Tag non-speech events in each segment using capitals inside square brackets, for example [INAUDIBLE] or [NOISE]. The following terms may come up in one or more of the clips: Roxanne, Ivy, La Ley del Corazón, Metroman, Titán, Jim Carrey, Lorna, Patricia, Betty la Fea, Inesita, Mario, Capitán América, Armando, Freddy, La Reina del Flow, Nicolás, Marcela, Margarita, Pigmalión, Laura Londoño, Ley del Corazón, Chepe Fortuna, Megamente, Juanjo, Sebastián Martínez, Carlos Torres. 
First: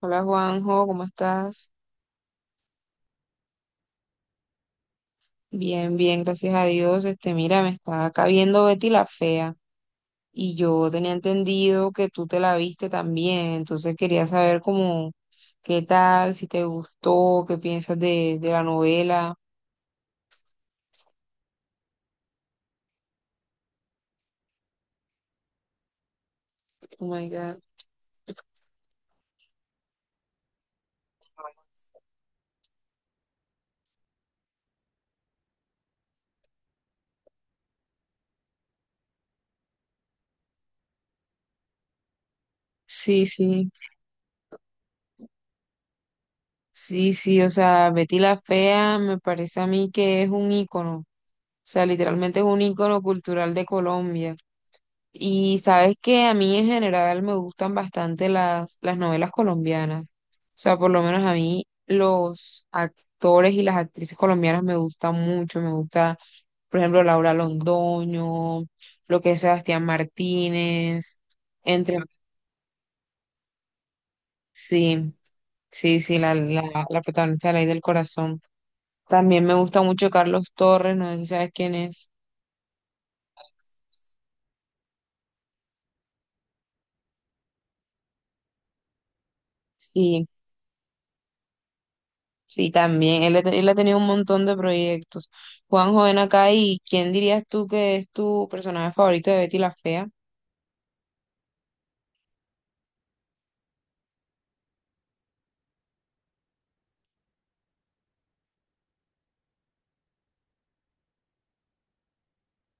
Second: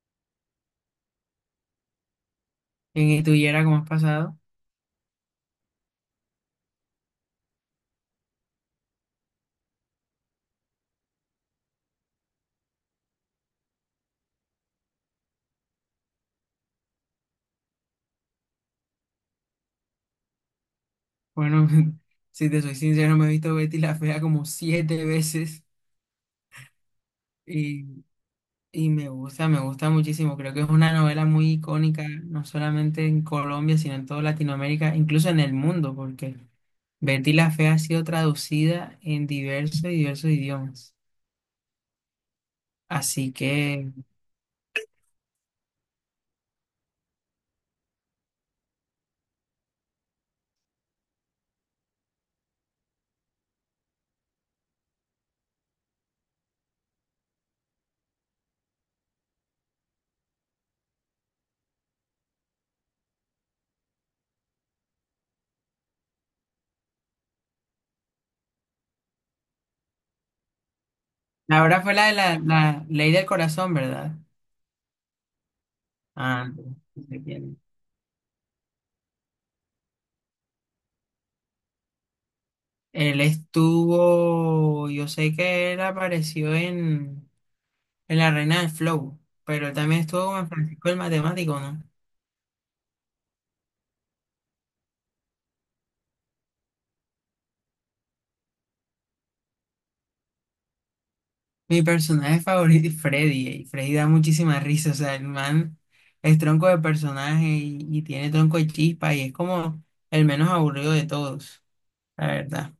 Hola Juanjo, ¿cómo estás? En tu y tú, Yera, cómo has pasado. Bien, bien, gracias a Dios. Mira, me está acá viendo Betty la Fea y yo tenía entendido que tú te la viste también, entonces quería saber cómo, qué tal, si te gustó, qué piensas de la novela. Bueno, [LAUGHS] si te soy sincero, me he visto Betty la Fea como 7 veces Oh my God. y, y me gusta muchísimo. Creo que es una novela muy icónica, no solamente en Colombia, sino en toda Latinoamérica, incluso en el mundo, porque Betty la Fea ha sido traducida en diversos y diversos idiomas. Sí, Así sí, que, sí, sí, o sea, Betty la Fea me parece a mí que es un ícono, o sea, literalmente es un ícono cultural de Colombia. Y sabes que a mí en general me gustan bastante las novelas colombianas. O sea, por lo menos a mí los actores y las actrices colombianas me gustan mucho. Me gusta, por ejemplo, Laura Londoño, lo que es Sebastián Martínez, ahora fue entre... la de la, la Ley del Corazón, ¿verdad? Sí, sí, sí, Ah, no la no sé protagonista de La quién. Ley del Corazón. También me gusta mucho Carlos Torres, no sé si sabes quién es. Él estuvo, yo sé que él apareció en la Reina del Flow, pero también estuvo Sí. con Francisco el Matemático, ¿no? Sí, también. Él ha tenido un montón de proyectos. Juanjo, ven acá, ¿y quién dirías tú que es tu personaje favorito de Betty la Fea? Mi personaje favorito es Freddy, y Freddy da muchísima risa, o sea, el man es tronco de personaje y tiene tronco de chispa y es como el menos aburrido de todos, la verdad.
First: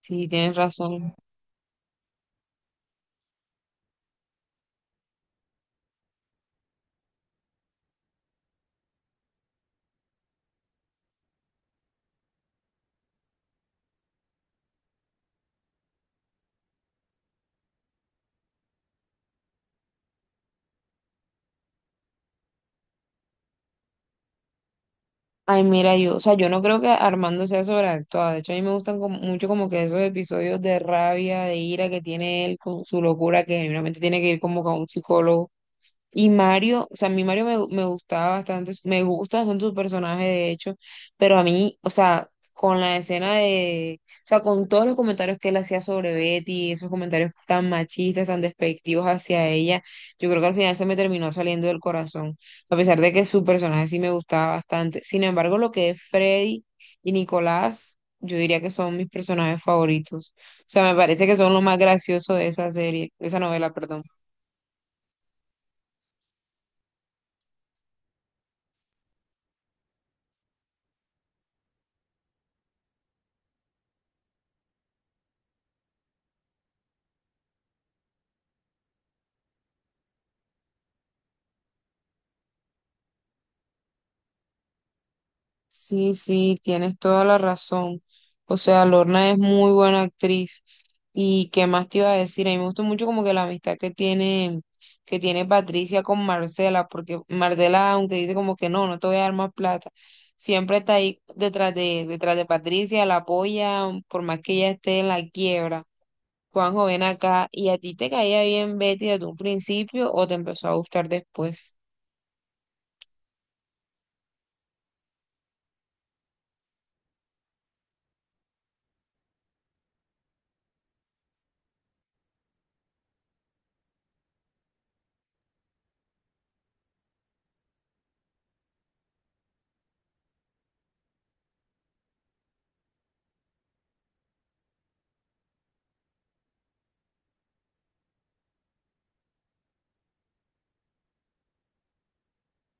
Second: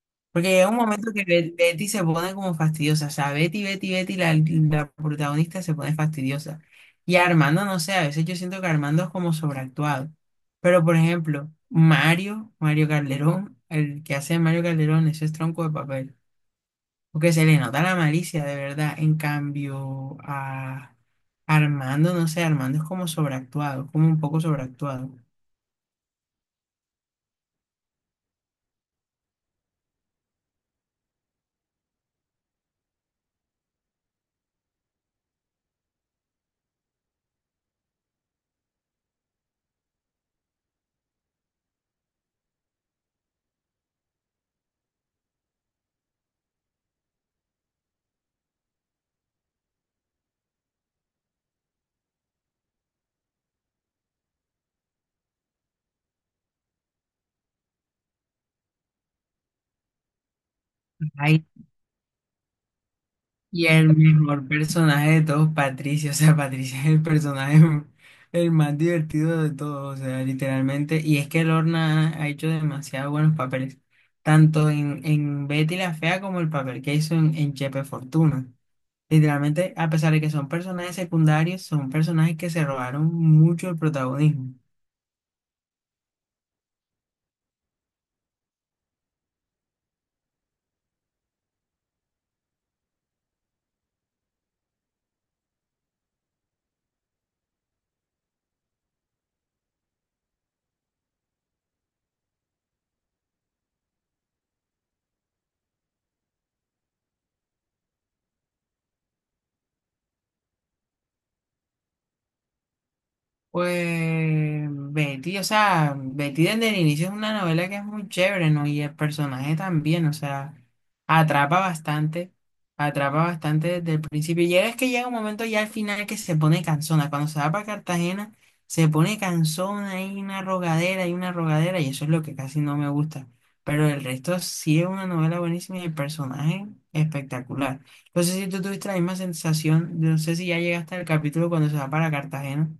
Sí, Porque tienes llega un momento razón. que Betty se pone como fastidiosa. O sea, Betty, Betty, Betty, la protagonista se pone fastidiosa. Y Armando, no sé, a veces yo siento que Armando es como sobreactuado. Pero, por ejemplo, Mario, Mario Calderón, el que hace Mario Calderón, eso es tronco de papel. Porque se le nota la malicia, de verdad. En cambio, a Armando, no sé, Armando es como sobreactuado, como un poco sobreactuado. Ay, mira, yo, o sea, yo no creo que Armando sea sobreactuado. De hecho, a mí me gustan como- mucho como que esos episodios de rabia, de ira que tiene él con su locura, que generalmente tiene que ir como con un psicólogo. Y Mario, o sea, a mí Mario me gustaba bastante, me gusta bastante su personaje, de hecho, pero a mí, o sea, con la escena de, o sea, con todos los comentarios que él hacía sobre Betty, esos comentarios tan machistas, tan despectivos hacia ella, yo creo que al final se me terminó saliendo del corazón, a pesar de que su personaje sí me gustaba bastante. Sin embargo, lo que es Freddy y Nicolás, yo diría que son mis personajes favoritos. O sea, me parece que son lo más gracioso de esa serie, de esa Y novela, el perdón. mejor personaje de todos, Patricio. O sea, Patricio es el personaje el más divertido de todos. O sea, literalmente. Y es que Lorna ha hecho demasiado buenos papeles. Tanto en Betty la Fea como el papel que hizo en Chepe Fortuna. Literalmente, a pesar de que son personajes secundarios, son personajes que se robaron mucho el protagonismo. Sí, sí, tienes toda la razón. O sea, Lorna es muy buena actriz. ¿Y qué más te iba a decir? A mí me gusta mucho como que la amistad que tiene Patricia con Marcela, porque Marcela, aunque dice como que no, no te voy a dar más plata, siempre está ahí detrás detrás de Patricia, la apoya, por más que ella esté en la quiebra. Juanjo, ven acá, ¿y a ti te caía bien Betty desde un principio o te empezó a gustar después? Pues Betty, o sea, Betty desde el inicio es una novela que es muy chévere, ¿no? Y el personaje también, o sea, atrapa bastante, atrapa bastante desde el principio. Y es que llega un momento ya al final que se pone cansona. Cuando se va para Cartagena, se pone cansona, hay una rogadera, hay una rogadera, y eso es lo que casi no me gusta. Pero el resto sí es una novela buenísima y el personaje espectacular. No sé si tú tuviste la misma sensación, no sé si ya llegaste al capítulo cuando se va para Cartagena.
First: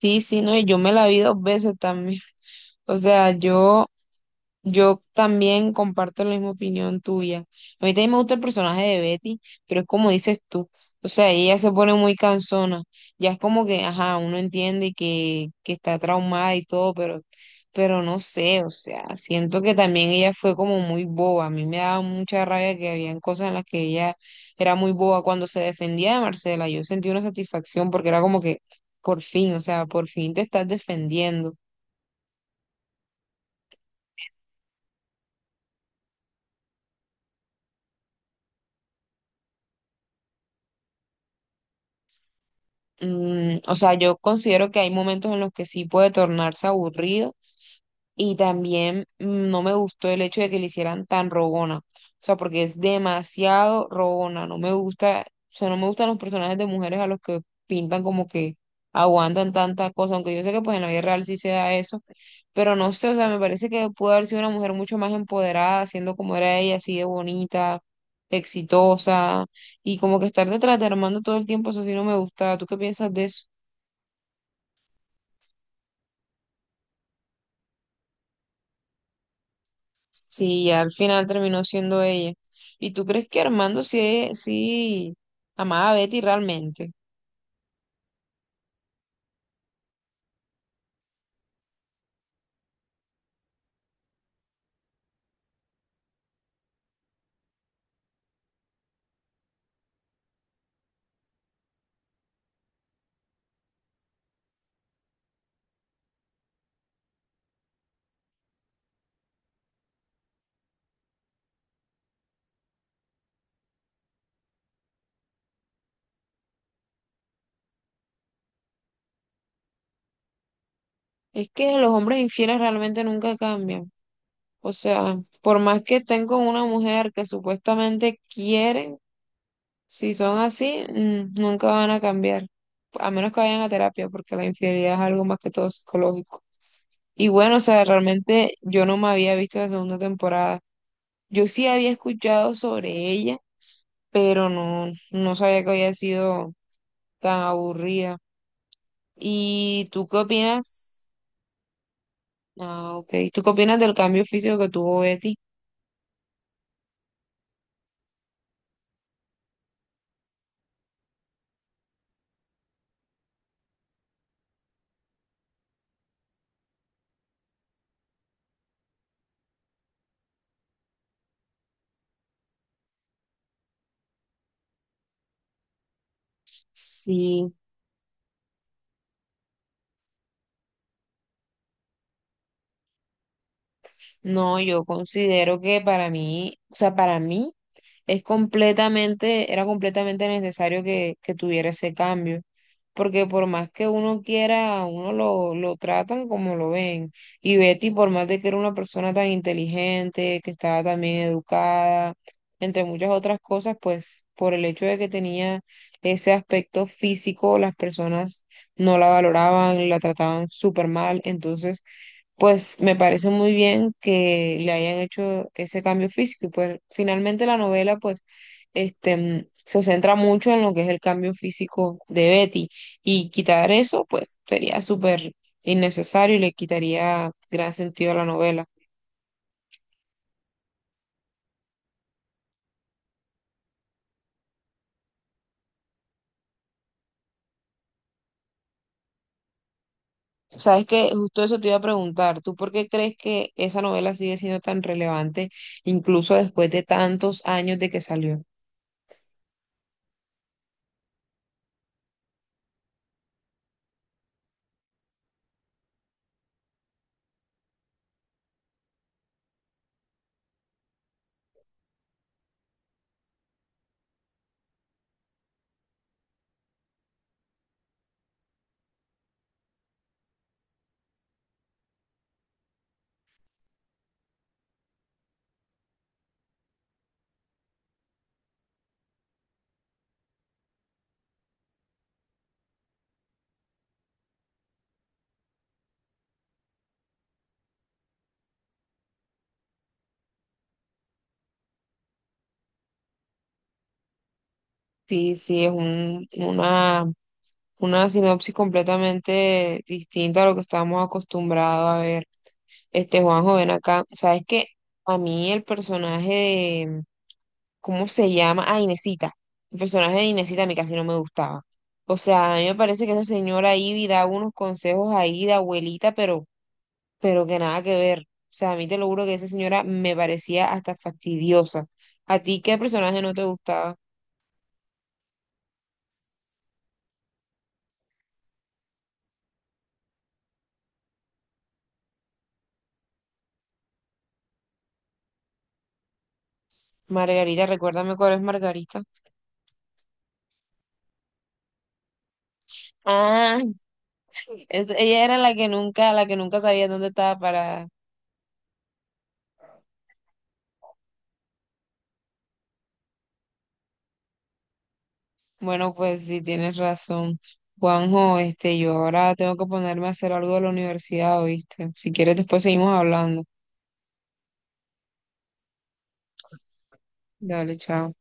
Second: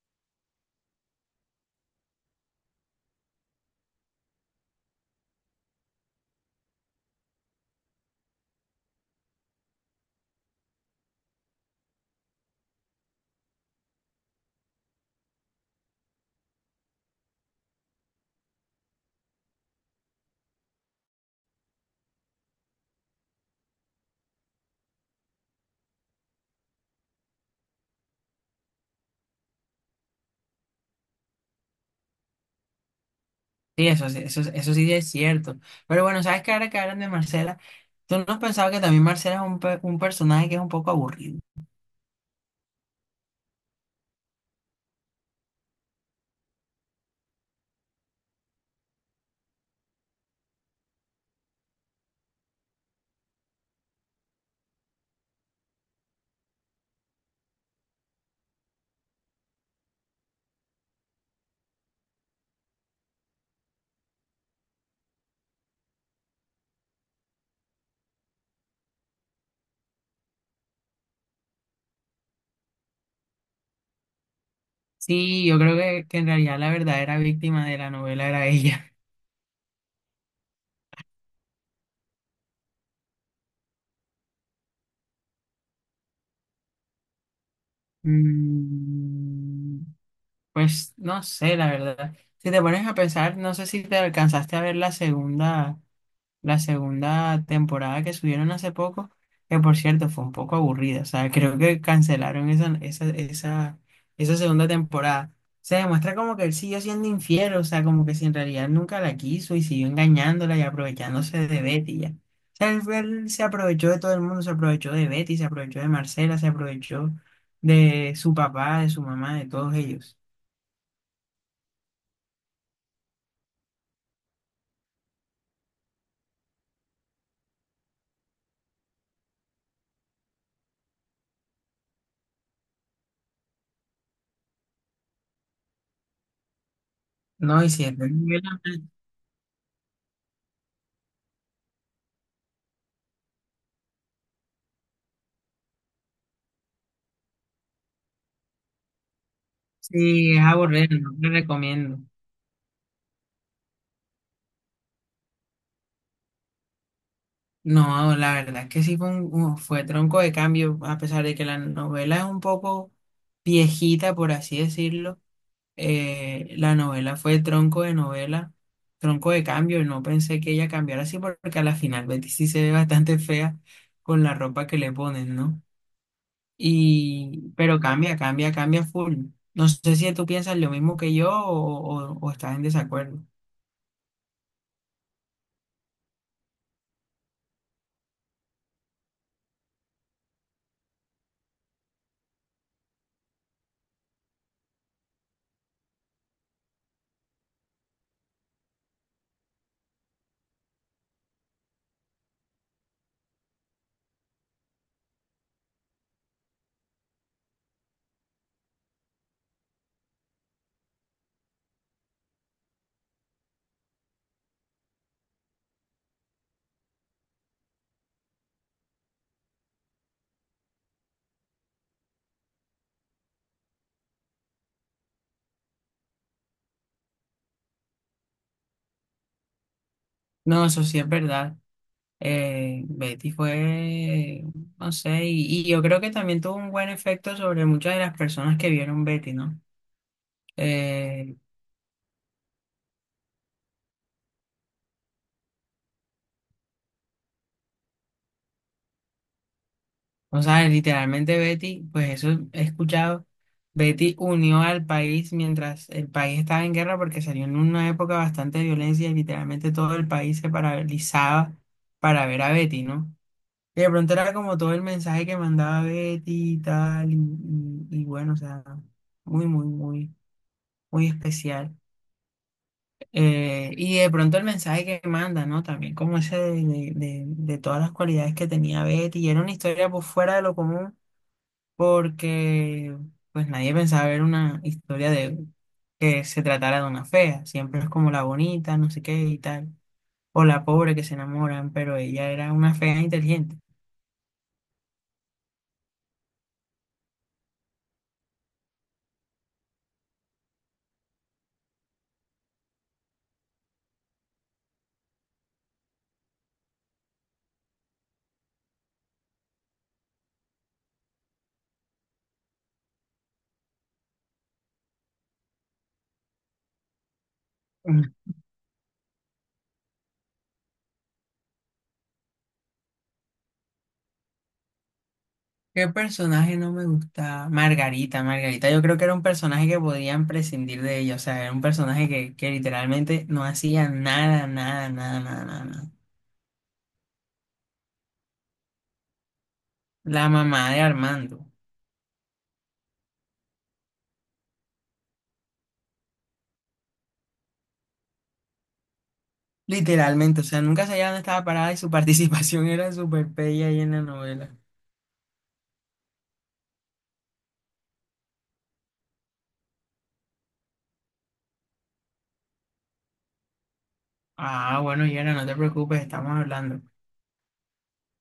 Sí, sí, no, y yo me la vi dos veces también. [LAUGHS] O sea, yo también comparto la misma opinión tuya. A mí también me gusta el personaje de Betty, pero es como dices tú. O sea, ella se pone muy cansona. Ya es como que, ajá, uno entiende que está traumada y todo, pero no sé, o sea, siento que también ella fue como muy boba. A mí me daba mucha rabia que habían cosas en las que ella era muy boba. Cuando se defendía de Marcela, yo sentí una satisfacción porque era como que, por fin, o sea, por fin te estás defendiendo. Sí, eso, eso, eso sí es cierto. Pero bueno, ¿sabes qué? Ahora que hablan de Marcela, ¿tú no has pensado que también Marcela es un personaje que es un poco aburrido? Mm, o sea, yo considero que hay momentos en los que sí puede tornarse aburrido y también no me gustó el hecho de que le hicieran tan rogona. O sea, porque es demasiado rogona. No me gusta, o sea, no me gustan los personajes de mujeres a los que pintan como que aguantan tanta cosa, aunque yo sé que pues en la vida real sí se da eso, pero no sé, o sea, me parece que pudo haber sido una mujer mucho más empoderada, siendo como era ella, así de bonita, exitosa, y como que estar detrás de Armando todo el tiempo, eso sí no me gusta. ¿Tú qué piensas de eso? Sí, yo creo que en realidad la verdadera víctima de la novela era ella. [LAUGHS] Sí, al final terminó siendo ella. ¿Y tú crees que Armando sí amaba a Betty realmente? Mm, pues no sé, la verdad. Si te pones a pensar, no sé si te alcanzaste a ver la segunda, la segunda temporada que subieron hace poco, que por cierto fue un poco aburrida, o sea, creo que cancelaron esa, esa, esa, esa segunda temporada. Se demuestra como que él siguió siendo infiel, o sea, como que si en realidad nunca la quiso y siguió engañándola y aprovechándose de Betty ya. O sea, él se aprovechó de todo el mundo, se aprovechó de Betty, se aprovechó de Marcela, se aprovechó de su papá, de su mamá, de todos ellos. Es que los hombres infieles realmente nunca cambian. O sea, por más que estén con una mujer que supuestamente quieren, si son así, nunca van a cambiar. A menos que vayan a terapia, porque la infidelidad es algo más que todo psicológico. Y bueno, o No, y sea, si es, realmente yo no me había visto la segunda temporada. Yo sí había escuchado sobre ella pero no, no sabía que había sido tan aburrida. ¿Y tú qué sí, es aburrido, opinas? no te recomiendo. Ah, ok. ¿Tú qué opinas del cambio físico que tuvo Betty? No, la verdad es que sí fue, fue tronco de cambio, a pesar de que la novela es un poco viejita, por así decirlo. Eh, la novela fue tronco de novela, tronco de cambio, y no pensé que ella cambiara así, porque a la final Betty sí se ve bastante fea con la ropa que le ponen, ¿no? Y, Sí, pero cambia, cambia, cambia full. No sé si tú piensas lo mismo que yo o, o estás en desacuerdo. no, yo considero que para mí, o sea, para mí es completamente, era completamente necesario que tuviera ese cambio, porque por más que uno quiera, a uno lo tratan como lo ven. Y Betty, por más de que era una persona tan inteligente, que estaba también educada, entre muchas otras cosas, pues por el hecho de que tenía ese aspecto físico, las personas no la valoraban, la trataban súper mal, entonces pues me parece muy bien que le hayan hecho ese cambio físico. Y pues finalmente la novela, pues, se centra mucho en lo que es el cambio físico de Betty. Y quitar eso, pues, sería súper innecesario y le quitaría gran sentido a la novela. No, eso sí es verdad. Betty fue, no sé, y yo creo que también tuvo un buen efecto sobre muchas de las personas que vieron Betty, ¿no? Sabes que Eh, justo eso te iba a preguntar, ¿tú por qué crees que esa novela sigue siendo tan relevante incluso después de tantos años de que salió? o sea, literalmente Betty, pues eso he escuchado, Betty unió al país mientras el país estaba en guerra porque salió en una época bastante de violencia y literalmente todo el país se paralizaba para ver a Betty, ¿no? Y de pronto era como todo el mensaje que mandaba Betty y tal, y bueno, o sea, muy, muy, muy, muy especial. Y de pronto el mensaje que manda, ¿no? También como ese de, de todas las cualidades que tenía Betty. Y era una historia pues fuera de lo común porque pues nadie pensaba ver una historia de que se tratara de una fea. Siempre es como la bonita, no sé qué y tal. O la pobre que se enamoran, pero ella era una fea inteligente. Sí, sí, una sinopsis completamente distinta a lo que estábamos acostumbrados a ver. Juanjo, ven acá. ¿Sabes que a mí el personaje de, ¿cómo se llama? Ah, Inesita. El personaje de Inesita a mí casi no me gustaba. O sea, a mí me parece que esa señora Ivy da unos consejos ahí de abuelita, pero que nada que ver. [LAUGHS] O sea, a mí te lo juro que esa señora me parecía hasta fastidiosa. ¿A ti qué personaje no te gustaba? ¿Qué personaje no me gustaba? Margarita, Margarita. Yo creo que era un personaje que podían prescindir de ella. O sea, era un personaje que literalmente no hacía nada, nada, nada, nada, nada, nada. Margarita, recuérdame cuál es Margarita. La mamá de Armando. Ah, ella era la que nunca sabía dónde estaba para. Literalmente, o sea, nunca sabía dónde estaba parada y su participación [LAUGHS] era súper bella ahí en la novela. Bueno, pues sí, tienes razón. Juanjo, yo ahora tengo que ponerme a hacer algo de la universidad, ¿oíste? Si quieres, después seguimos hablando. Ah, bueno, Yera, no te preocupes, estamos hablando. Dale, chao.